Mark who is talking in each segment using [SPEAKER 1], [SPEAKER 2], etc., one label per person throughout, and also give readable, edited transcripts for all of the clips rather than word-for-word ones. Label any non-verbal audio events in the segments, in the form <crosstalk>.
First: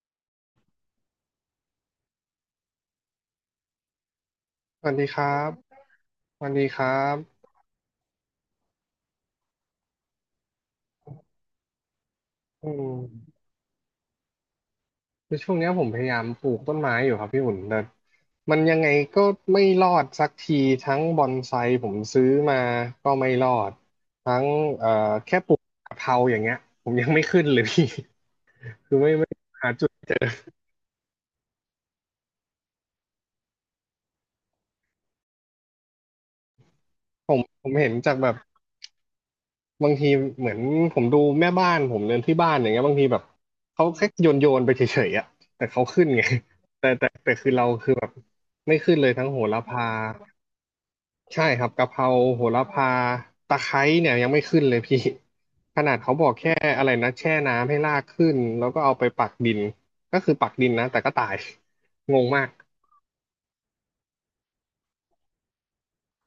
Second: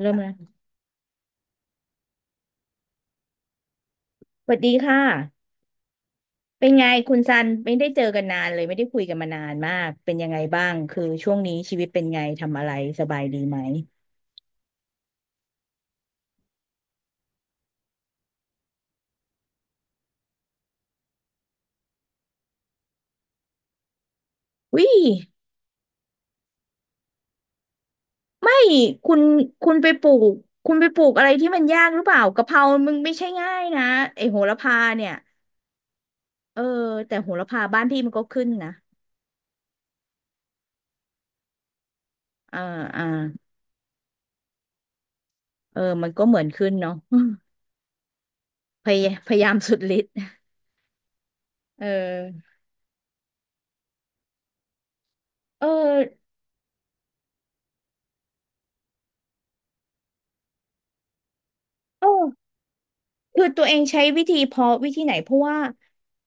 [SPEAKER 1] เริ่มแล้วสวัสดี
[SPEAKER 2] สวัส
[SPEAKER 1] ค่ะ
[SPEAKER 2] ดีครับสวัสดี
[SPEAKER 1] เป็น
[SPEAKER 2] ค
[SPEAKER 1] ไง
[SPEAKER 2] รั
[SPEAKER 1] คุณซั
[SPEAKER 2] บ
[SPEAKER 1] นไม่ได้เจอกันนานเลยไม่ได้คุยกันมานานมากเป็นยังไงบ้างคือช่วงนี้ชีวิตเป็นไงทำอะ
[SPEAKER 2] อื
[SPEAKER 1] ไร
[SPEAKER 2] ม
[SPEAKER 1] สบายดีไหม
[SPEAKER 2] คือช่วงเนี้ยผมพยายามปลูกต้นไม้อยู่ครับพี่อุ่นแต่มันยังไงก็ไม่รอดสักทีทั้งบอนไซผมซื้อมาก็ไม่รอดทั้ง
[SPEAKER 1] วิ
[SPEAKER 2] เอ่อแค่ปลูกกะเพราอย่างเงี้ยผมยังไม่ขึ้นเลยพี่
[SPEAKER 1] ใช่
[SPEAKER 2] <laughs> คือไม่
[SPEAKER 1] คุณ
[SPEAKER 2] ไม่หา
[SPEAKER 1] คุณ
[SPEAKER 2] จุ
[SPEAKER 1] ไป
[SPEAKER 2] ด
[SPEAKER 1] ปลูกคุณไปปลูกอะไรที่มันยากหรือเปล่ากะเพรามึงไม่ใช่ง่ายนะไอโหระพาเนี่ยเออแต่โห
[SPEAKER 2] ผม
[SPEAKER 1] ระพา
[SPEAKER 2] ผม
[SPEAKER 1] บ้าน
[SPEAKER 2] เห็น
[SPEAKER 1] พี่มั
[SPEAKER 2] จา
[SPEAKER 1] น
[SPEAKER 2] ก
[SPEAKER 1] ก็
[SPEAKER 2] แบบ
[SPEAKER 1] ขึ้นนะ
[SPEAKER 2] บางทีเหมือนผมดูแม่บ้านผมเดินที่บ้าน
[SPEAKER 1] อ่า
[SPEAKER 2] อย่างเงี้ยบาง
[SPEAKER 1] อ่า
[SPEAKER 2] ทีแบบเขาแค่โยนไปเฉยๆอะแต่
[SPEAKER 1] เออ
[SPEAKER 2] เขาขึ้
[SPEAKER 1] มั
[SPEAKER 2] น
[SPEAKER 1] นก็
[SPEAKER 2] ไง
[SPEAKER 1] เหมือนขึ้น
[SPEAKER 2] แต่
[SPEAKER 1] เนาะ
[SPEAKER 2] แต่แต่
[SPEAKER 1] <laughs>
[SPEAKER 2] คือเราแบบไม่
[SPEAKER 1] พ
[SPEAKER 2] ขึ้นเล
[SPEAKER 1] ยา
[SPEAKER 2] ย
[SPEAKER 1] ย
[SPEAKER 2] ทั้ง
[SPEAKER 1] พ
[SPEAKER 2] โห
[SPEAKER 1] ยายาม
[SPEAKER 2] ระ
[SPEAKER 1] สุด
[SPEAKER 2] พา
[SPEAKER 1] ฤทธิ์
[SPEAKER 2] ใช่ครับ
[SPEAKER 1] เอ
[SPEAKER 2] กะเพราโห
[SPEAKER 1] อ
[SPEAKER 2] ระพาตะไคร้เนี่ยยังไม่ขึ้นเลยพี่
[SPEAKER 1] เออ
[SPEAKER 2] <laughs> ขนาดเขาบอกแค่อะไรนะแช่น้ำให้รากขึ้นแล้วก็เอาไปปักดินก็คือปักดินนะแต่ก็ตาย
[SPEAKER 1] โอ้
[SPEAKER 2] <laughs> งงมาก
[SPEAKER 1] คือตัวเองใช้วิธีเพาะวิธีไหนเพราะว่า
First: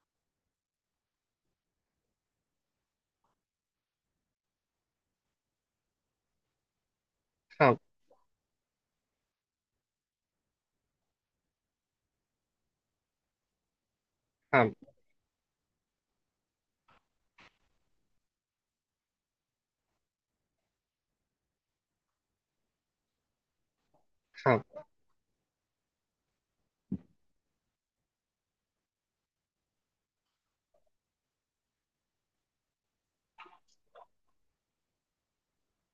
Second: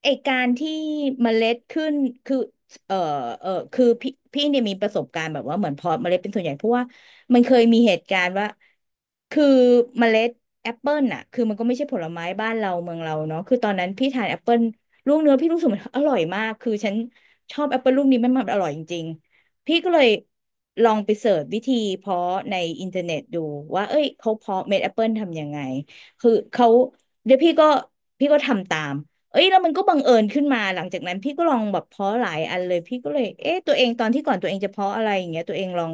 [SPEAKER 1] ไอการที่เมล็ดขึ้นคือเออเออคือพี่เนี่ยมีประสบการณ์แบบว่าเหมือนเพาะเมล็ดเป็นส่วนใหญ่เพราะว่ามันเค
[SPEAKER 2] ค
[SPEAKER 1] ย
[SPEAKER 2] รั
[SPEAKER 1] มีเห
[SPEAKER 2] บ
[SPEAKER 1] ตุการณ์ว่าคือเมล็ดแอปเปิลน่ะคือมันก็ไม่ใช่ผลไม้บ้านเราเมืองเราเนาะคือตอนนั้นพี่ทานแอปเปิ
[SPEAKER 2] ค
[SPEAKER 1] ล
[SPEAKER 2] รับ
[SPEAKER 1] ลูกเนื้อพี่รู้สึกมันอร่อยมากคือฉันชอบแอปเปิลลูกนี้มันอร่อยจริงๆพี่ก็เลยลองไปเสิร์ชวิธีเพาะในอินเทอร์เน็ตดูว่าเอ้ยเขา
[SPEAKER 2] ครั
[SPEAKER 1] เพาะเม็ด
[SPEAKER 2] บ
[SPEAKER 1] แอปเปิลทำยังไง คือเขาเดี๋ยวพี่ก็พี่ก็ทำตามเอ้ยแล้วมันก็บังเอิญขึ้นมาหลังจากนั้นพี่ก็ลองแบบเพาะหลายอันเลยพี่ก็เลยเอ๊ะตัวเองตอนที่ก่อนตัวเองจะเพาะอะไรอย่างเงี้ยตัวเองลอง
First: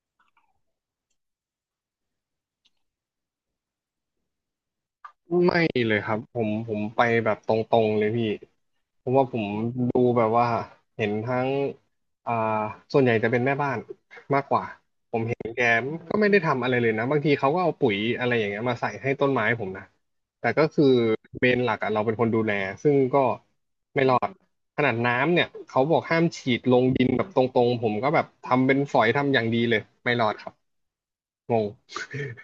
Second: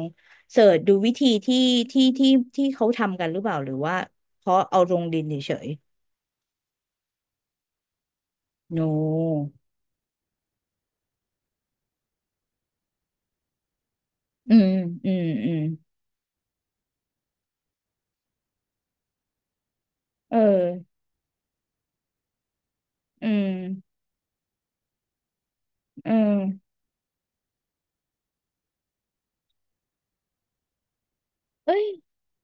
[SPEAKER 1] เสิร์ชดูวิธีที่ที่ที่ที่เขาทำกันหรือเปล่าหรือว่าเพาะเอาลงดินเฉ
[SPEAKER 2] ไม่
[SPEAKER 1] ย
[SPEAKER 2] เลยครับผมไปแบบตรงๆเลยพี่
[SPEAKER 1] ๆโ
[SPEAKER 2] เพราะว่าผม
[SPEAKER 1] น
[SPEAKER 2] ดูแบบว่าเห็นทั้งอ่าส่วนใหญ่จะเป็นแม่บ้านมาก
[SPEAKER 1] อื
[SPEAKER 2] กว่า
[SPEAKER 1] มอืมอื
[SPEAKER 2] แก
[SPEAKER 1] ม
[SPEAKER 2] ก็ไม่ได้ทำอะไรเลยนะบางทีเขาก็เอาปุ๋ยอะไรอย่างเงี้ยมาใส่ให้ต้นไม้ผมนะ
[SPEAKER 1] เอ
[SPEAKER 2] แต่ก็คือ
[SPEAKER 1] อ
[SPEAKER 2] เมนหลักอะเราเป็นคนดูแลซึ่งก็
[SPEAKER 1] อืม
[SPEAKER 2] ขนาดน้ำเนี่ยเขาบอก
[SPEAKER 1] อื
[SPEAKER 2] ห้ามฉีด
[SPEAKER 1] ม
[SPEAKER 2] ลงดินแบบตรงๆผมก็แบบทำเป็นฝอยทำอย่างดีเลยไม่รอดครับงง
[SPEAKER 1] เอ้ย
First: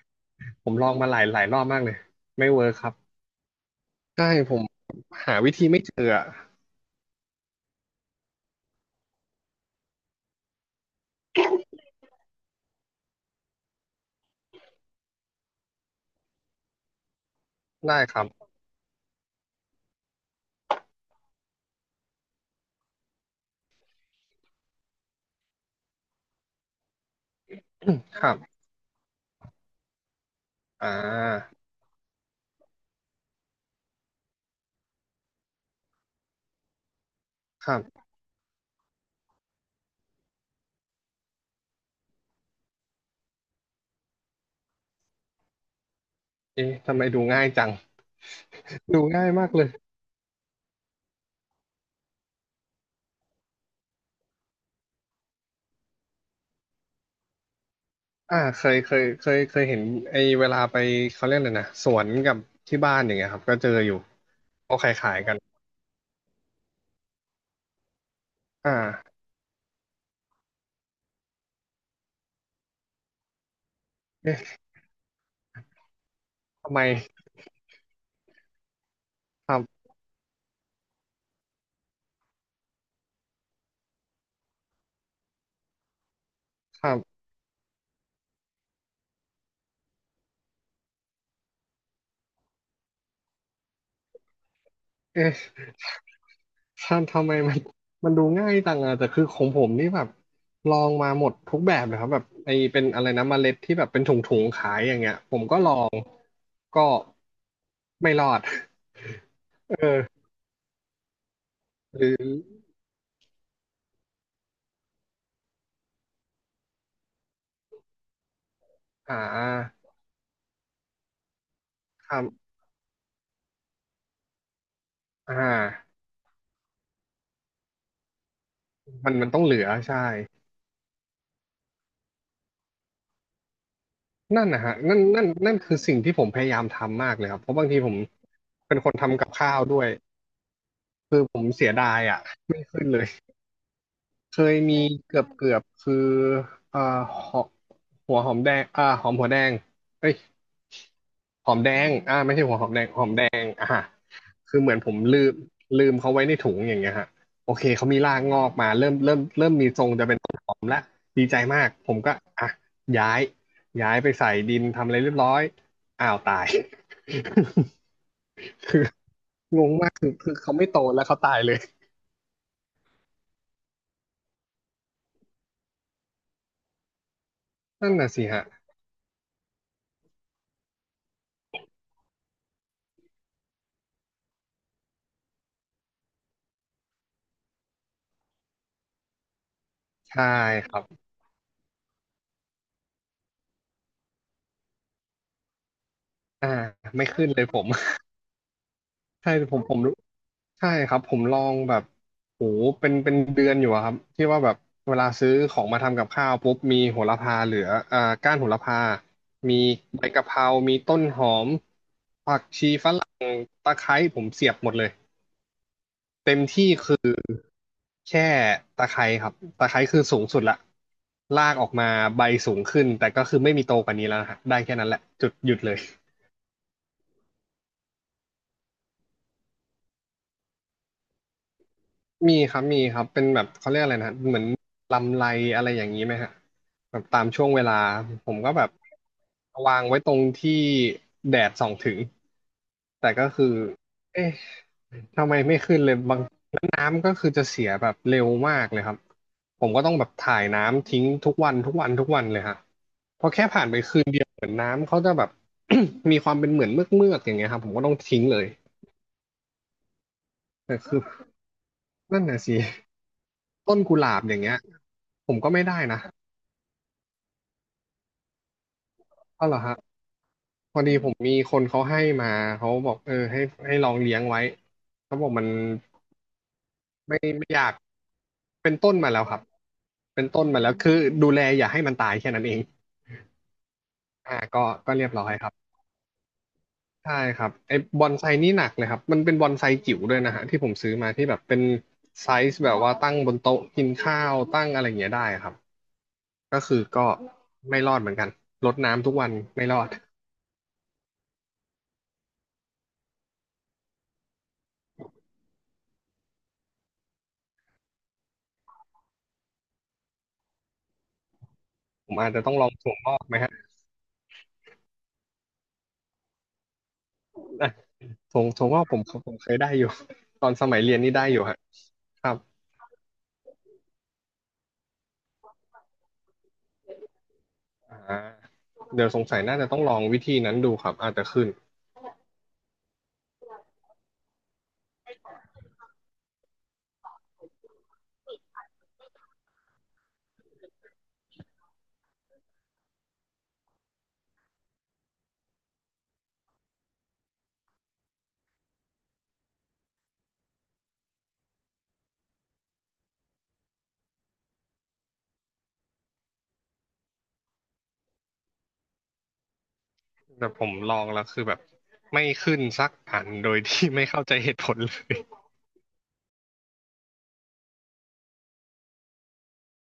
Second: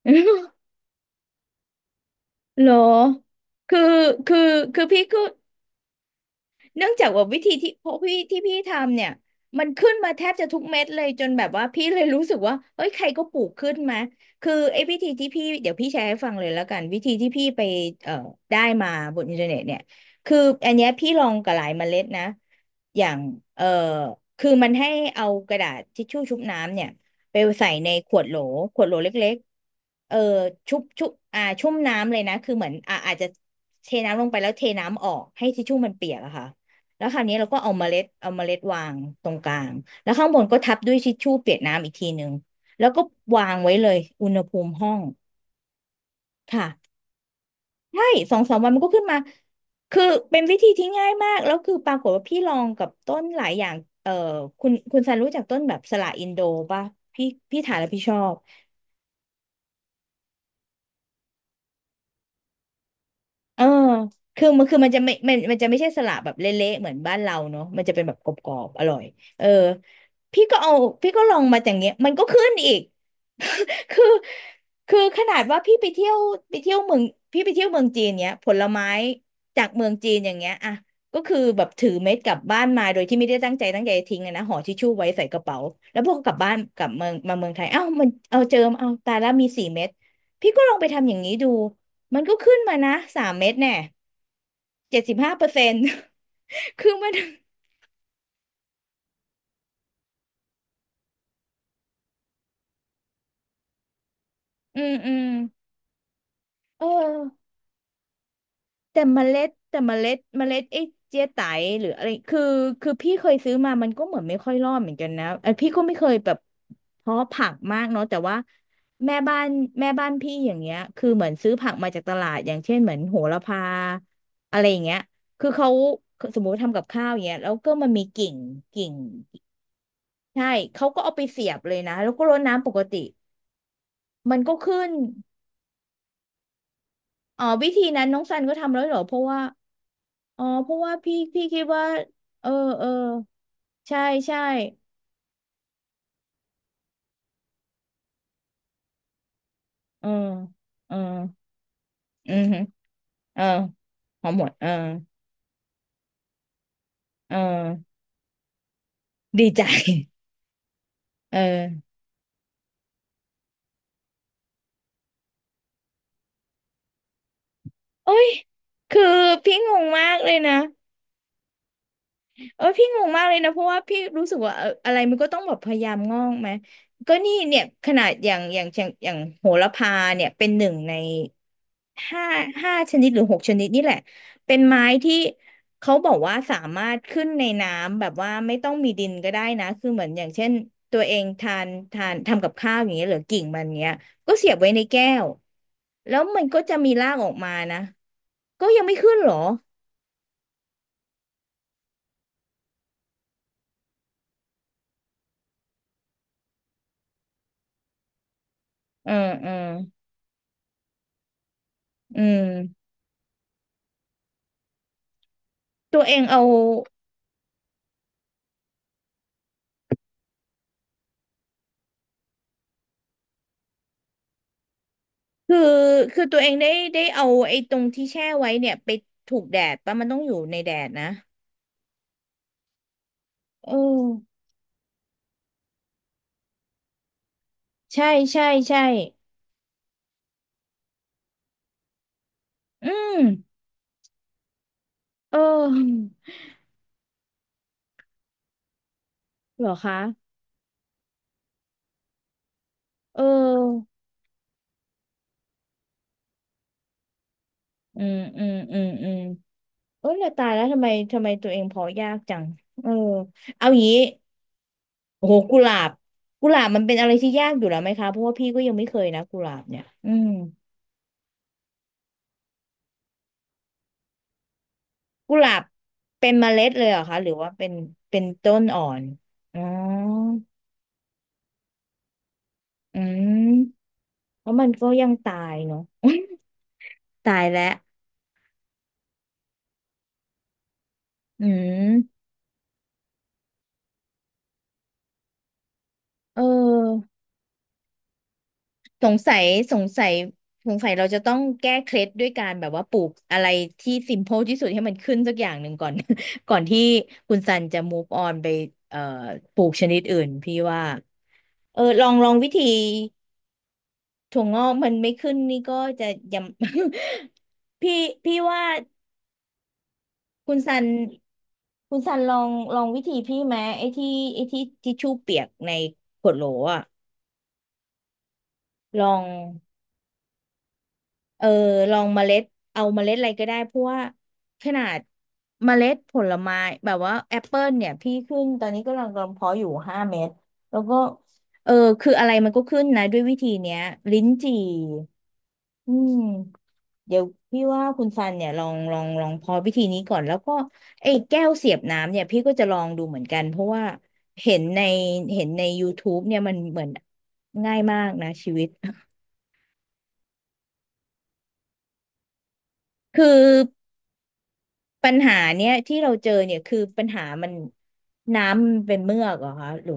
[SPEAKER 1] <laughs>
[SPEAKER 2] ผมลองมาหลายรอบมากเลยไม่เวิ
[SPEAKER 1] เหร
[SPEAKER 2] ร์ค
[SPEAKER 1] อ
[SPEAKER 2] ครับ
[SPEAKER 1] คือ
[SPEAKER 2] ใช่
[SPEAKER 1] คือ
[SPEAKER 2] ผม
[SPEAKER 1] คือพี่ก็
[SPEAKER 2] หาวิธีไม่เจออะ
[SPEAKER 1] เนื่องจากว่าวิธีที่พวกพี่ที่พี่ทำเนี่ยมันขึ้นมาแทบจะทุกเม็ดเลยจนแบบว่าพี่เลยรู้สึกว่าเฮ้ยใครก็ปลูกขึ้นมาคือไอ้วิธีที่พี่เดี๋ยวพี่แชร์ให้ฟังเลยแล้วกันวิธีที่พี่ไป
[SPEAKER 2] ได้
[SPEAKER 1] เอ่อ
[SPEAKER 2] ครับ
[SPEAKER 1] ได้มาบนอินเทอร์เน็ตเนี่ยคืออันเนี้ยพี่ลองกับหลายเมล็ดนะอย่างเอ่อคือมันให้เอากระดาษทิชชู่ชุบน้ำเนี่ยไปใส่ในข
[SPEAKER 2] <coughs>
[SPEAKER 1] ว
[SPEAKER 2] ค
[SPEAKER 1] ด
[SPEAKER 2] รั
[SPEAKER 1] โหล
[SPEAKER 2] บ
[SPEAKER 1] ขวดโหลเล็กๆเออชุบ
[SPEAKER 2] อ่
[SPEAKER 1] ชุบอ่า
[SPEAKER 2] า
[SPEAKER 1] ชุ่มน้ำเลยนะคือเหมือนอ่าอาจจะเทน้ำลงไปแล้วเทน้ำออกให้ทิชชู่มันเปียกอะค่ะ แล้วคราวนี้เราก็
[SPEAKER 2] ค
[SPEAKER 1] เอา
[SPEAKER 2] รั
[SPEAKER 1] เมล็
[SPEAKER 2] บ
[SPEAKER 1] ดเอาเมล็ดวางตรงกลางแล้วข้างบนก็ทับด้วยทิชชู่เปียกน้ำอีกทีหนึ่งแล้วก็วางไว้เลยอุณหภูมิห้อง
[SPEAKER 2] เอ๊ะ
[SPEAKER 1] ค่ะ
[SPEAKER 2] ทำไมดูง่ายจัง
[SPEAKER 1] ใช่สองสามวันมันก็
[SPEAKER 2] ดู
[SPEAKER 1] ขึ้นมา
[SPEAKER 2] ง่ายมากเลย
[SPEAKER 1] คือเป็นวิธีที่ง่ายมากแล้วคือปรากฏว่าพี่ลองกับต้นหลายอย่างเอ่อคุณซันรู้จักต้นแบบสละอินโดป่ะพี่พี่ถ่ายแล้วพี่ชอบ
[SPEAKER 2] อ่าเคยเห็นไอ้เวลาไปเขาเรียกอะไรนะสวนกับที่บ้านอย่างเงี้ยครับก็
[SPEAKER 1] เออ
[SPEAKER 2] เจออยู่
[SPEAKER 1] คือมัน
[SPEAKER 2] เขา
[SPEAKER 1] คือมั
[SPEAKER 2] ขา
[SPEAKER 1] น
[SPEAKER 2] ย
[SPEAKER 1] จะ
[SPEAKER 2] ขา
[SPEAKER 1] ไม่
[SPEAKER 2] ยกั
[SPEAKER 1] มัน
[SPEAKER 2] น
[SPEAKER 1] มันจะไม่ใช่สละแบบเละๆเหมือนบ้านเราเนาะมันจะเป็นแบบกรอบ
[SPEAKER 2] อ่
[SPEAKER 1] ๆอร่อย
[SPEAKER 2] า
[SPEAKER 1] เออพี่ก็เอาพี่ก็ลองมาอย่างเงี้ยมันก็ขึ้นอีก <laughs> คือ
[SPEAKER 2] เอ๊ะ
[SPEAKER 1] คือขนาดว่าพี่ไปเที่ยวไป
[SPEAKER 2] ทำ
[SPEAKER 1] เที่ยว
[SPEAKER 2] ไม
[SPEAKER 1] เมืองพี่ไปเที่ยวเมืองจีนเนี้ยผลไม้
[SPEAKER 2] ครั
[SPEAKER 1] จาก
[SPEAKER 2] บ
[SPEAKER 1] เมืองจีนอย่างเงี้ยอ่ะก็คือแบบถือเม็ดกลับบ้านมาโดยที่ไม่ได้ตั้งใจตั้งใจทิ้งอะนะห่อทิชชู่ไว้ใส่กระเป๋าแล้วพอกกลับบ้านก
[SPEAKER 2] ค
[SPEAKER 1] ลับ
[SPEAKER 2] รั
[SPEAKER 1] เมือง
[SPEAKER 2] บ
[SPEAKER 1] มาเมืองไทยเอ้ามันเอาเจอเอาตายแล้วมี4 เม็ดพี่ก็ลองไปทำอย่างนี้ดู มันก็ขึ้นมานะ3 เม็ดเนี่ยเจ็ดสิบห้า
[SPEAKER 2] เอ๊ะ
[SPEAKER 1] เปอร์เซ็นต์ <laughs> คือ
[SPEAKER 2] ท่าน
[SPEAKER 1] มัน
[SPEAKER 2] ทำไมมันดูง่ายจังอะแต่คือของผมนี่แบบลองมาหมดทุกแบบเลยครับแบบไอ้เป็นอะไรนะเมล็ดที่แบบเป็นถุงๆขา
[SPEAKER 1] อื
[SPEAKER 2] ยอ
[SPEAKER 1] ม
[SPEAKER 2] ย่าง
[SPEAKER 1] อื
[SPEAKER 2] เงี้ย
[SPEAKER 1] ม
[SPEAKER 2] ผมก็ลองก็
[SPEAKER 1] เออ
[SPEAKER 2] ไม่รอด
[SPEAKER 1] แต่เมล็ดแต่
[SPEAKER 2] เอ
[SPEAKER 1] เม
[SPEAKER 2] อ
[SPEAKER 1] ล็ดเมล็ดไอ้เจี๊ยไตหรืออะ
[SPEAKER 2] ห
[SPEAKER 1] ไร
[SPEAKER 2] รือ
[SPEAKER 1] คือคือพี่เคยซื้อมามันก็เหมือนไม่ค่อยรอดเหมือนกันนะเออพี่ก็ไม่เคยแบบเพาะผักมากเนาะแต่ว่าแม่
[SPEAKER 2] หา
[SPEAKER 1] บ้านแม่บ้านพี่อย่างเงี้ยคือเหมือนซื้อผักมาจากตลา
[SPEAKER 2] ทำ
[SPEAKER 1] ดอย่างเช่นเหมือนโหระพาอะไรอย่างเงี้ย
[SPEAKER 2] อ่า
[SPEAKER 1] คือเขาสมมุติทำกับข้าวอย่างเงี้ยแล้วก็มันมีกิ่ง
[SPEAKER 2] มันต้องเหลือใช่
[SPEAKER 1] ใช่เขาก็เอาไปเสียบเลยนะแล้วก็รดน้ำปกติ มัน
[SPEAKER 2] นั่น
[SPEAKER 1] ก็
[SPEAKER 2] นะฮะ
[SPEAKER 1] ขึ้น
[SPEAKER 2] นั่นคือสิ่งที่ผมพยายามทำมากเลยครับ
[SPEAKER 1] อ๋อ
[SPEAKER 2] เพราะบา
[SPEAKER 1] วิ
[SPEAKER 2] งที
[SPEAKER 1] ธี
[SPEAKER 2] ผม
[SPEAKER 1] นั้นน้องซันก็ทำ
[SPEAKER 2] เป็น
[SPEAKER 1] แล้ว
[SPEAKER 2] ค
[SPEAKER 1] เห
[SPEAKER 2] น
[SPEAKER 1] รอเพ
[SPEAKER 2] ทำ
[SPEAKER 1] ราะ
[SPEAKER 2] กับ
[SPEAKER 1] ว่า
[SPEAKER 2] ข้าวด้วย
[SPEAKER 1] อ๋อเพราะว่าพี่
[SPEAKER 2] คือผ
[SPEAKER 1] พี่
[SPEAKER 2] ม
[SPEAKER 1] คิด
[SPEAKER 2] เสีย
[SPEAKER 1] ว่า
[SPEAKER 2] ดายอ่ะ
[SPEAKER 1] เออ
[SPEAKER 2] ไม่
[SPEAKER 1] เอ
[SPEAKER 2] ขึ้น
[SPEAKER 1] อ
[SPEAKER 2] เลย
[SPEAKER 1] ใช่
[SPEAKER 2] เค
[SPEAKER 1] ใช่
[SPEAKER 2] ยมีเกือบเกือบคืออ่าหอมหัวหอมแดงอ่าหอมหัวแดง
[SPEAKER 1] เออ
[SPEAKER 2] เอ้ย
[SPEAKER 1] เออ
[SPEAKER 2] หอมแดงอ่า
[SPEAKER 1] อื
[SPEAKER 2] ไม่
[SPEAKER 1] อ
[SPEAKER 2] ใช่หัว
[SPEAKER 1] ฮึ
[SPEAKER 2] หอมแดงหอมแด
[SPEAKER 1] เออ
[SPEAKER 2] งอ่าฮะ
[SPEAKER 1] พอหมด
[SPEAKER 2] คือ
[SPEAKER 1] เออ
[SPEAKER 2] เหมือนผมลืมเขาไว้ในถุงอย่างเงี้ยฮะ
[SPEAKER 1] เ
[SPEAKER 2] โอเคเขา
[SPEAKER 1] ออ
[SPEAKER 2] มีรากงอกมาเริ่มเริ่ม
[SPEAKER 1] ดี
[SPEAKER 2] เริ่ม
[SPEAKER 1] ใจ
[SPEAKER 2] มีทรงจะเป็นต้นหอมละดีใจ
[SPEAKER 1] เอ
[SPEAKER 2] มา
[SPEAKER 1] อ
[SPEAKER 2] กผมก็อ่ะย้ายย้ายไปใส่ดินทำอะไรเรียบร้อยอ้าวตาย
[SPEAKER 1] โอ้ย
[SPEAKER 2] <laughs> คือ
[SPEAKER 1] คือพี่
[SPEAKER 2] ง
[SPEAKER 1] ง
[SPEAKER 2] ง
[SPEAKER 1] ง
[SPEAKER 2] มาก
[SPEAKER 1] มา
[SPEAKER 2] คือ
[SPEAKER 1] กเล
[SPEAKER 2] คือ
[SPEAKER 1] ยนะ
[SPEAKER 2] เขาไม่โตแล้วเขาตายเลย
[SPEAKER 1] เออพี่งงมากเลยนะเพราะว่าพี่รู้สึกว่าเอออะไรมันก็ต้องแบบพยายามงอกไหมก็นี่เนี่ยข
[SPEAKER 2] นั่น
[SPEAKER 1] นา
[SPEAKER 2] น่ะ
[SPEAKER 1] ด
[SPEAKER 2] สิ
[SPEAKER 1] อย่าง
[SPEAKER 2] ฮะ
[SPEAKER 1] อย่างอย่างอย่างโหระพาเนี่ยเป็นหนึ่งใน ห้าห้าชนิดหรือหกชนิดนี่แหละเป็นไม้ที่เขาบอกว่าสามารถขึ้นในน้ำแบบว่าไม่ต้องมีดินก็ได้นะคือเหมือนอ
[SPEAKER 2] ใช่
[SPEAKER 1] ย่างเช่น
[SPEAKER 2] ครับ
[SPEAKER 1] ตัวเองทานทำกับข้าวอย่างเงี้ยหรือกิ่งมันเงี้ยก็เสียบไว้ในแก้วแล้วมัน
[SPEAKER 2] อ่า
[SPEAKER 1] ก็จะมี
[SPEAKER 2] ไม่
[SPEAKER 1] ราก
[SPEAKER 2] ขึ้
[SPEAKER 1] อ
[SPEAKER 2] น
[SPEAKER 1] อก
[SPEAKER 2] เลย
[SPEAKER 1] มา
[SPEAKER 2] ผม
[SPEAKER 1] นะก็ยังไม่ขึ้นเหร
[SPEAKER 2] ใช่
[SPEAKER 1] อ
[SPEAKER 2] ผมรู้ใช่ครับผมลองแบบโหเป็นเดือนอยู่อะครับที่ว่าแบบเวลาซื้อของมาทำกับข้าวปุ๊บมีโหระพาเหลืออ่าก้านโหระพา
[SPEAKER 1] เออเออ
[SPEAKER 2] มีใบกะเพรามีต้นหอม
[SPEAKER 1] อื
[SPEAKER 2] ผักชี
[SPEAKER 1] ม
[SPEAKER 2] ฝรั่งตะไคร้ผมเสียบหมดเลย
[SPEAKER 1] ตัวเอง
[SPEAKER 2] เต็ม
[SPEAKER 1] เอา
[SPEAKER 2] ที่คือแค่ตะไคร้ครับตะไคร้คือสูงสุดละลากออกมาใบสูงขึ้นแต่ก็คือไม่มีโตกว่านี้แล้วนะฮะได้แค่นั้นแหละจุดหยุ
[SPEAKER 1] คือ
[SPEAKER 2] ดเลย
[SPEAKER 1] คือตัวเองได้เอาไอ้ตรงที่แช่ไว้เนี่ยไปถูกแดดปะมันต้องอยู่ในแดดนะ
[SPEAKER 2] มีครับมีครับเป็นแบบเขา
[SPEAKER 1] เอ
[SPEAKER 2] เรียกอะไร
[SPEAKER 1] อ
[SPEAKER 2] นะเหมือนลำไรอะไรอย่างนี้ไหมฮะแบบตามช่วงเวลา
[SPEAKER 1] ใช่
[SPEAKER 2] ผม
[SPEAKER 1] ใช่
[SPEAKER 2] ก็แบบ
[SPEAKER 1] ใช่
[SPEAKER 2] วางไว้ตรงที่แดดส่องถึง
[SPEAKER 1] อื
[SPEAKER 2] แต่
[SPEAKER 1] ม
[SPEAKER 2] ก็คือเอ๊ะทำไม
[SPEAKER 1] เ
[SPEAKER 2] ไม่ขึ้นเลย
[SPEAKER 1] ออ
[SPEAKER 2] บางแล้วน้ำก็คือจะเสียแบบเร็วมากเลยครับผ
[SPEAKER 1] เหร
[SPEAKER 2] ม
[SPEAKER 1] อ
[SPEAKER 2] ก็ต้อ
[SPEAKER 1] คะ
[SPEAKER 2] งแบบถ่ายน้ำทิ้งทุกวันเลยฮะ
[SPEAKER 1] เอ
[SPEAKER 2] พอแค่ผ่านไป
[SPEAKER 1] อ
[SPEAKER 2] คืนเดียวเหมือนน้ำเขาจะแบบ <coughs> มีความเป็นเหมือนเมือกอย่างเงี้ยครับผมก็ต้อง
[SPEAKER 1] อืม
[SPEAKER 2] ทิ้งเล
[SPEAKER 1] อื
[SPEAKER 2] ย
[SPEAKER 1] มอืมอืมเออแต่ตายแล้ว
[SPEAKER 2] แต่
[SPEAKER 1] ทำไม
[SPEAKER 2] คือ
[SPEAKER 1] ทำไมตัวเองพอยาก
[SPEAKER 2] นั่น
[SPEAKER 1] จั
[SPEAKER 2] น่ะ
[SPEAKER 1] ง
[SPEAKER 2] สิ
[SPEAKER 1] เออเอา
[SPEAKER 2] ต้น
[SPEAKER 1] งี้
[SPEAKER 2] กุหลาบอย่างเงี้ย
[SPEAKER 1] โอ้
[SPEAKER 2] ผ
[SPEAKER 1] โห
[SPEAKER 2] มก็
[SPEAKER 1] กุ
[SPEAKER 2] ไม่
[SPEAKER 1] หลา
[SPEAKER 2] ได้
[SPEAKER 1] บ
[SPEAKER 2] นะ
[SPEAKER 1] กุหลาบมันเป็นอะไรที่ยากอยู่แล้วไหมคะเพราะว่าพี่ก็ยังไม่เคยนะกุ
[SPEAKER 2] ก็
[SPEAKER 1] หลา
[SPEAKER 2] เหรอ
[SPEAKER 1] บ
[SPEAKER 2] ฮะ
[SPEAKER 1] เนี่ยอืม
[SPEAKER 2] พอดีผมมีคนเขาให้มาเขาบอกเออให้ลองเลี้ยงไว้เขาบอก
[SPEAKER 1] กุห
[SPEAKER 2] มัน
[SPEAKER 1] ลาบเป็นเมล็ดเลยเหรอคะ
[SPEAKER 2] ไม่
[SPEAKER 1] หรือว่า
[SPEAKER 2] ไม่อ
[SPEAKER 1] เป็
[SPEAKER 2] ยา
[SPEAKER 1] น
[SPEAKER 2] ก
[SPEAKER 1] เป็นต้น
[SPEAKER 2] เป็น
[SPEAKER 1] อ่อ
[SPEAKER 2] ต้น
[SPEAKER 1] น
[SPEAKER 2] มาแล้วครับ
[SPEAKER 1] อ๋อ
[SPEAKER 2] เป็นต้นมาแล้วคือดูแลอย่าให้มันตายแค่นั้นเอง
[SPEAKER 1] อืม
[SPEAKER 2] อ่า
[SPEAKER 1] เพราะ
[SPEAKER 2] ก็
[SPEAKER 1] มันก็
[SPEAKER 2] ก็
[SPEAKER 1] ยั
[SPEAKER 2] เรีย
[SPEAKER 1] ง
[SPEAKER 2] บร้อย
[SPEAKER 1] ตา
[SPEAKER 2] ครับ
[SPEAKER 1] ยเนาะ
[SPEAKER 2] ใช่
[SPEAKER 1] ตา
[SPEAKER 2] ค
[SPEAKER 1] ย
[SPEAKER 2] รับ
[SPEAKER 1] แล้ว
[SPEAKER 2] ไอ้บอนไซนี่หนักเลยครับมันเป็นบอนไซจิ๋วด้วยนะฮะที่ผมซื้อมาที่แบบ
[SPEAKER 1] อื
[SPEAKER 2] เป็น
[SPEAKER 1] ม
[SPEAKER 2] ไซส์แบบว่าตั้งบนโต๊ะกินข้าวตั้งอะไรอย่างเงี้ยได้ครับ
[SPEAKER 1] เออ
[SPEAKER 2] ก็คือไม่รอดเหมือนกันรด
[SPEAKER 1] ส
[SPEAKER 2] น้ำทุก
[SPEAKER 1] ง
[SPEAKER 2] วัน
[SPEAKER 1] สัย
[SPEAKER 2] ไม่
[SPEAKER 1] ส
[SPEAKER 2] รอ
[SPEAKER 1] ง
[SPEAKER 2] ด
[SPEAKER 1] สัยสงสัยเราจะต้องแก้เคล็ดด้วยการแบบว่าปลูกอะไรที่ simple ที่สุดให้มันขึ้นสักอย่างหนึ่งก่อน <laughs> ก่อนที่คุณซันจะ move on ไปเอ่อปลูกชนิดอื่นพี่ว่าเออลอ
[SPEAKER 2] ผ
[SPEAKER 1] ง
[SPEAKER 2] ม
[SPEAKER 1] ล
[SPEAKER 2] อา
[SPEAKER 1] อ
[SPEAKER 2] จ
[SPEAKER 1] ง
[SPEAKER 2] จะ
[SPEAKER 1] วิ
[SPEAKER 2] ต้อง
[SPEAKER 1] ธี
[SPEAKER 2] ลองถั่วงอกไหม
[SPEAKER 1] ถั่วงอกมันไม่ขึ้นนี่ก็จะย
[SPEAKER 2] อ่ะ
[SPEAKER 1] ำ <laughs> พี่พี่
[SPEAKER 2] ถงถ
[SPEAKER 1] ว่า
[SPEAKER 2] งว่าผมเคยได้อยู่ <laughs> ตอ
[SPEAKER 1] คุ
[SPEAKER 2] น
[SPEAKER 1] ณ
[SPEAKER 2] ส
[SPEAKER 1] ซั
[SPEAKER 2] มัย
[SPEAKER 1] น
[SPEAKER 2] เรียนนี่ได้อยู่ฮะ
[SPEAKER 1] คุณซัน
[SPEAKER 2] ค
[SPEAKER 1] ล
[SPEAKER 2] รั
[SPEAKER 1] อ
[SPEAKER 2] บ
[SPEAKER 1] งลองวิธีพี่ไหมไอ้ที่ทิชชู่เปียกในขวดโหลอะ
[SPEAKER 2] อ่า
[SPEAKER 1] ล
[SPEAKER 2] เดี๋
[SPEAKER 1] อ
[SPEAKER 2] ยวส
[SPEAKER 1] ง
[SPEAKER 2] งสัยน่าจะต้องลองวิธีนั้นดูครับอาจจะ
[SPEAKER 1] เอ
[SPEAKER 2] ขึ้
[SPEAKER 1] อ
[SPEAKER 2] น
[SPEAKER 1] ลองเมล็ดเอาเมล็ดอะไรก็ได้เพราะว่าขนาดเมล็ดผลไม้แบบว่าแอปเปิลเนี่ยพี่ขึ้นตอนนี้ก็กำลังเพาะอยู่ห้าเม็ดแล้วก็เออคืออะไรมันก็ขึ้นนะด้วยวิธีเนี้ยลิ้นจี่อืมเดี๋ยวพี่ว่าคุณซันเนี่ยลองพอวิธีนี้ก่อนแล้วก็ไอ้แก้วเสียบน้ำเนี่ยพี่ก็จะลองดูเหมือนกันเพราะว่าเห็นในเห็นใน YouTube เนี่ยมันเหมือนง่ายมากนะชีวิต
[SPEAKER 2] แต่ผมลองแล้วคือแบบไม่ขึ้นสัก
[SPEAKER 1] <laughs>
[SPEAKER 2] อั
[SPEAKER 1] คือ
[SPEAKER 2] นโดยที่ไม่เข้าใจเหตุผลเล
[SPEAKER 1] ปั
[SPEAKER 2] ย
[SPEAKER 1] ญหาเนี้ยที่เราเจอเนี่ยคือปัญหามันน้ำมันเป็นเมือกเหรอคะหรือ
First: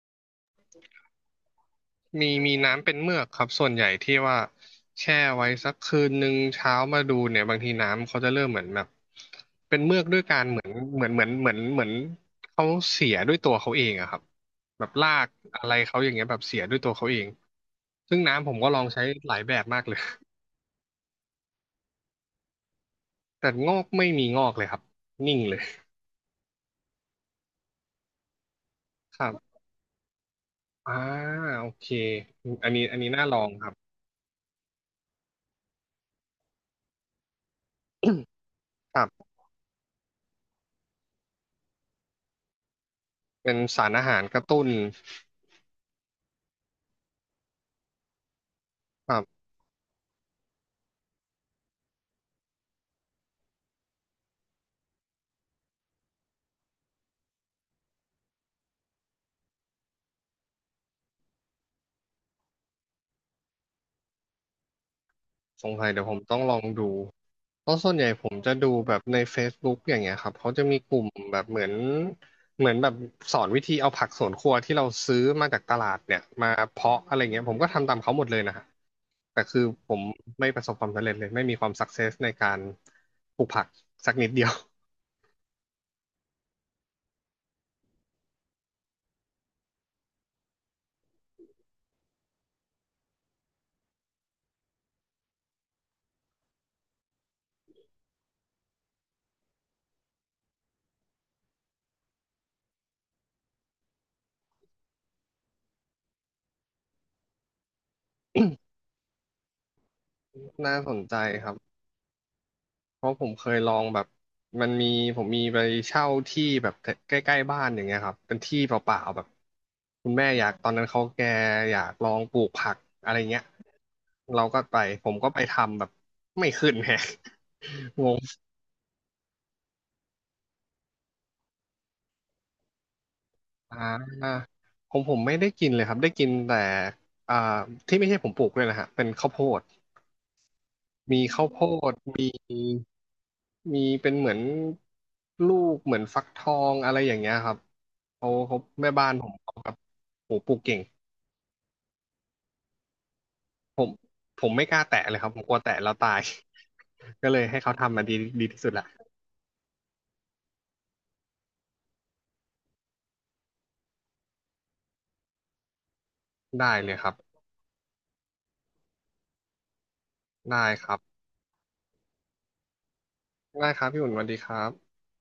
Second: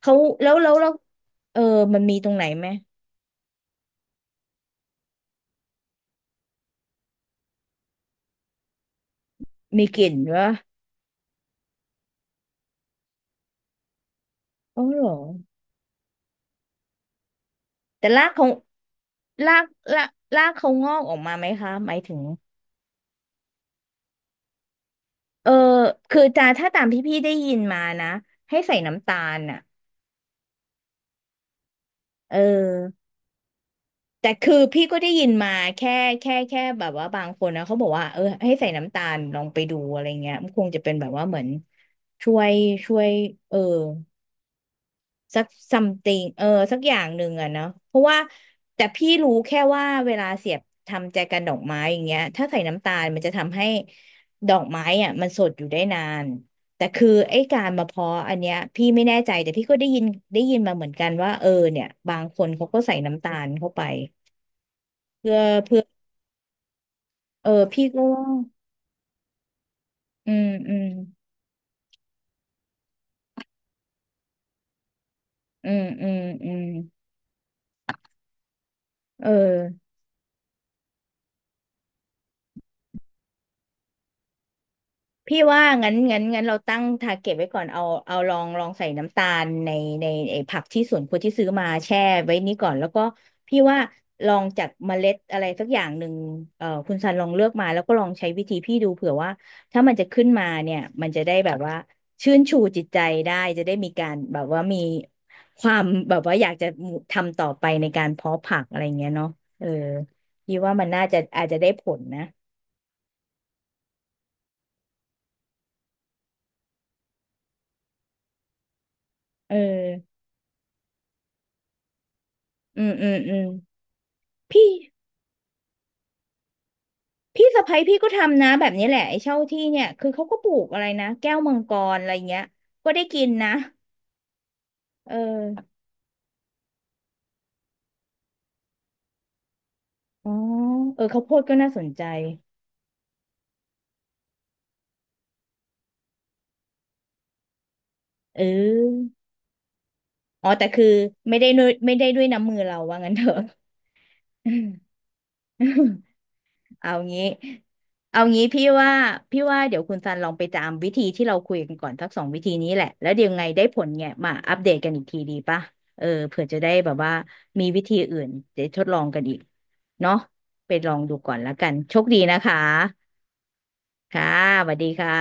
[SPEAKER 1] เขาแล้วเออมันมีต
[SPEAKER 2] มี
[SPEAKER 1] รงไหน
[SPEAKER 2] มี
[SPEAKER 1] ไหม
[SPEAKER 2] น้ำเป็นเมือกครับส่วนใหญ่ที่ว่าแช่ไว้สักคืนหนึ่งเช้ามาดูเนี่ยบางทีน้ำเขาจะเริ่มเหมือนแบบเป็น
[SPEAKER 1] มี
[SPEAKER 2] เมื
[SPEAKER 1] ก
[SPEAKER 2] อก
[SPEAKER 1] ลิ่น
[SPEAKER 2] ด้วยการ
[SPEAKER 1] วะ
[SPEAKER 2] เหมือนเหมือนเหมือนเหมือนเหมือนเขาเสียด้วยตัวเขาเองอะครับ
[SPEAKER 1] อ๋อ
[SPEAKER 2] แบบ
[SPEAKER 1] เหร
[SPEAKER 2] ลา
[SPEAKER 1] อ
[SPEAKER 2] กอะไรเขาอย่างเงี้ยแบบเสียด้วยตัวเขาเอง
[SPEAKER 1] แต่
[SPEAKER 2] ซึ่ง
[SPEAKER 1] รากเขา
[SPEAKER 2] น้ำผมก็ลองใช้หลาย
[SPEAKER 1] รา
[SPEAKER 2] แบบ
[SPEAKER 1] ก
[SPEAKER 2] มากเลย
[SPEAKER 1] รากรากเขางอกออกมาไหมคะหมายถึง
[SPEAKER 2] <laughs> แต่งอกไม่มีงอกเลยครับนิ่ง
[SPEAKER 1] เออ
[SPEAKER 2] เลย
[SPEAKER 1] คือจาถ้าตามที่พี่ได้ยินมานะให้ใส่น้ำตา
[SPEAKER 2] ครั
[SPEAKER 1] ล
[SPEAKER 2] บ
[SPEAKER 1] อ่ะ
[SPEAKER 2] อ่าโอเค
[SPEAKER 1] เออ
[SPEAKER 2] อันนี้น่าลองครับ
[SPEAKER 1] แต่คือพี่ก็ได้ยินมาแค่แค่แบบว่าบางคนนะเขาบอกว่าเออให้ใส่น้ำ
[SPEAKER 2] ค
[SPEAKER 1] ตาล
[SPEAKER 2] รับ
[SPEAKER 1] ลองไปดูอะไรเงี้ยมันคงจะเป็นแบบว่าเหมือนช่วยช่วยเอ
[SPEAKER 2] เป็น
[SPEAKER 1] อ
[SPEAKER 2] สารอาหารกระตุ้น
[SPEAKER 1] สัก something เออสักอย่างหนึ่งอะเนาะเพราะว่าแต่พี่
[SPEAKER 2] ครั
[SPEAKER 1] รู้
[SPEAKER 2] บ
[SPEAKER 1] แค่ว่าเวลาเสียบทำแจกันดอกไม้อย่างเงี้ยถ้าใส่น้ำตาลมันจะทำให้ดอกไม้อะมันสดอยู่ได้นานแต่คือไอ้การมาเพาะอันเนี้ยพี่ไม่แน่ใจแต่พี่ก็ได้ยินมาเหมือนกันว่าเออเนี่ยบางคนเขาก็ใส่น้ำตาลเข้าไปเพื่อ
[SPEAKER 2] สง
[SPEAKER 1] เพื่อ
[SPEAKER 2] สัยเดี๋ยวผมต้องลองดู
[SPEAKER 1] เออ
[SPEAKER 2] เพราะ
[SPEAKER 1] พี่
[SPEAKER 2] ส่วน
[SPEAKER 1] ก็
[SPEAKER 2] ใหญ่
[SPEAKER 1] ว่า
[SPEAKER 2] ผมจะดูแบบใน Facebook อย่างเงี้ยค
[SPEAKER 1] อื
[SPEAKER 2] รับ
[SPEAKER 1] ม
[SPEAKER 2] เขาจะ
[SPEAKER 1] อื
[SPEAKER 2] มี
[SPEAKER 1] ม
[SPEAKER 2] กลุ่มแบบเหมือนแบบสอนวิธีเอาผักสวนครัวที่เราซื้อมาจาก
[SPEAKER 1] อื
[SPEAKER 2] ต
[SPEAKER 1] ม
[SPEAKER 2] ลาด
[SPEAKER 1] อื
[SPEAKER 2] เนี่
[SPEAKER 1] ม
[SPEAKER 2] ยมา
[SPEAKER 1] อืม
[SPEAKER 2] เพาะอะไรเงี้ยผมก็ทำตามเขาหมดเลยนะฮะ
[SPEAKER 1] เอ
[SPEAKER 2] แต่คือ
[SPEAKER 1] อ
[SPEAKER 2] ผมไม่ประสบความสำเร็จเลยไม่มีความสักเซสในการปลูกผักสักนิดเดียว
[SPEAKER 1] พี่ว่างั้นเราตั้งทาร์เก็ตไว้ก่อนเอาลองใส่น้ำตาลในไอ้ผักที่สวนครัวที่ซื้อมาแช่ไว้นี้ก่อนแล้วก็พี่ว่าลองจากเมล็ดอะไรสักอย่างหนึ่งคุณซันลองเลือกมาแล้วก็ลองใช้วิธีพี่ดูเผื่อว่าถ้ามันจะขึ้นมาเนี่ยมันจะได้แบบว่าชื่นชูจิตใจได้จะได้มีการแบบว่ามีความแบบว่าอยากจะทำต่อไปในการเพาะผักอะไรเงี้ยเนาะเออพี่
[SPEAKER 2] <laughs>
[SPEAKER 1] ว่า
[SPEAKER 2] น่า
[SPEAKER 1] มัน
[SPEAKER 2] สน
[SPEAKER 1] น่า
[SPEAKER 2] ใจ
[SPEAKER 1] จะอา
[SPEAKER 2] ค
[SPEAKER 1] จ
[SPEAKER 2] รับ
[SPEAKER 1] จะได้ผลนะ
[SPEAKER 2] เพราะผมเคยลองแบบมันมีผมมีไปเช่าที่แบบใกล้ๆบ้านอย่างเงี้ยครับเป็นที่เปล่าๆแบบ
[SPEAKER 1] เอ
[SPEAKER 2] คุณ
[SPEAKER 1] อ
[SPEAKER 2] แม่อยากตอนนั้นเขาแกอยากลองปลูกผัก
[SPEAKER 1] อืมอื
[SPEAKER 2] อะ
[SPEAKER 1] ม
[SPEAKER 2] ไร
[SPEAKER 1] อื
[SPEAKER 2] เงี้ย
[SPEAKER 1] ม
[SPEAKER 2] เราก็
[SPEAKER 1] พี่
[SPEAKER 2] ไปผมก็ไปทำแบบไม่ขึ้นแฮะ
[SPEAKER 1] พี่สะใภ้พี่
[SPEAKER 2] <laughs> ง
[SPEAKER 1] ก็
[SPEAKER 2] ง
[SPEAKER 1] ทำนะแบบนี้แหละไอ้เช่าที่เนี่ยคือเขาก็ปลูกอะไรนะแก้วมังกรอะไรเงี้ยก็ได้กินนะ
[SPEAKER 2] อ่าผม
[SPEAKER 1] เ
[SPEAKER 2] ผมไม่ได้
[SPEAKER 1] ออ
[SPEAKER 2] กินเลยครับได้กินแต่อ่าที่ไม่ใช่ผมปลูกเลยนะฮะเป็นข้าวโพด
[SPEAKER 1] อ๋อเออข้า
[SPEAKER 2] มี
[SPEAKER 1] วโพด
[SPEAKER 2] ข้าว
[SPEAKER 1] ก็
[SPEAKER 2] โพ
[SPEAKER 1] น่าสน
[SPEAKER 2] ด
[SPEAKER 1] ใจ
[SPEAKER 2] มีเป็นเหมือนลูกเหมือนฟักทองอะไรอย่างเงี้ยครับ เขา
[SPEAKER 1] เ
[SPEAKER 2] เขาแม่บ้า
[SPEAKER 1] ออ
[SPEAKER 2] นผมเขาแบบโห
[SPEAKER 1] อ๋อ
[SPEAKER 2] ปลูก
[SPEAKER 1] แต่
[SPEAKER 2] เก่ง
[SPEAKER 1] คือไม่ได้ด้วยน้ำมือเราว่างั้นเถอะ
[SPEAKER 2] ผมผมไม่กล้าแตะเลยครับผมกลัวแตะแล้วตาย
[SPEAKER 1] <laughs> เอางี้
[SPEAKER 2] <laughs> ก็เลยให้เขาทำมาดี
[SPEAKER 1] เอางี้
[SPEAKER 2] ดีที่
[SPEAKER 1] พี่
[SPEAKER 2] สุดแหละ
[SPEAKER 1] ว่าพี่ว่าเดี๋ยวคุณซันลองไปตามวิธีที่เราคุยกันก่อนสักสองวิธีนี้แหละ แล้วเดี๋ยวไงได้ผลเนี่ยมาอัปเดตกันอีกทีดีป่ะเออเผื่อจะ
[SPEAKER 2] ได้
[SPEAKER 1] ได้
[SPEAKER 2] เล
[SPEAKER 1] แบบ
[SPEAKER 2] ยครั
[SPEAKER 1] ว่า
[SPEAKER 2] บ
[SPEAKER 1] มีวิธีอื่นจดทดลองกันอีกเนาะ
[SPEAKER 2] ได้
[SPEAKER 1] ไป
[SPEAKER 2] ค
[SPEAKER 1] ลอ
[SPEAKER 2] รั
[SPEAKER 1] ง
[SPEAKER 2] บ
[SPEAKER 1] ดูก่อนแล้วกันโชคดีนะคะ
[SPEAKER 2] ได้ครับพี่อุ่นส
[SPEAKER 1] ค่ะ
[SPEAKER 2] วัสดีครั
[SPEAKER 1] สวัสดี
[SPEAKER 2] บ
[SPEAKER 1] ค่ะ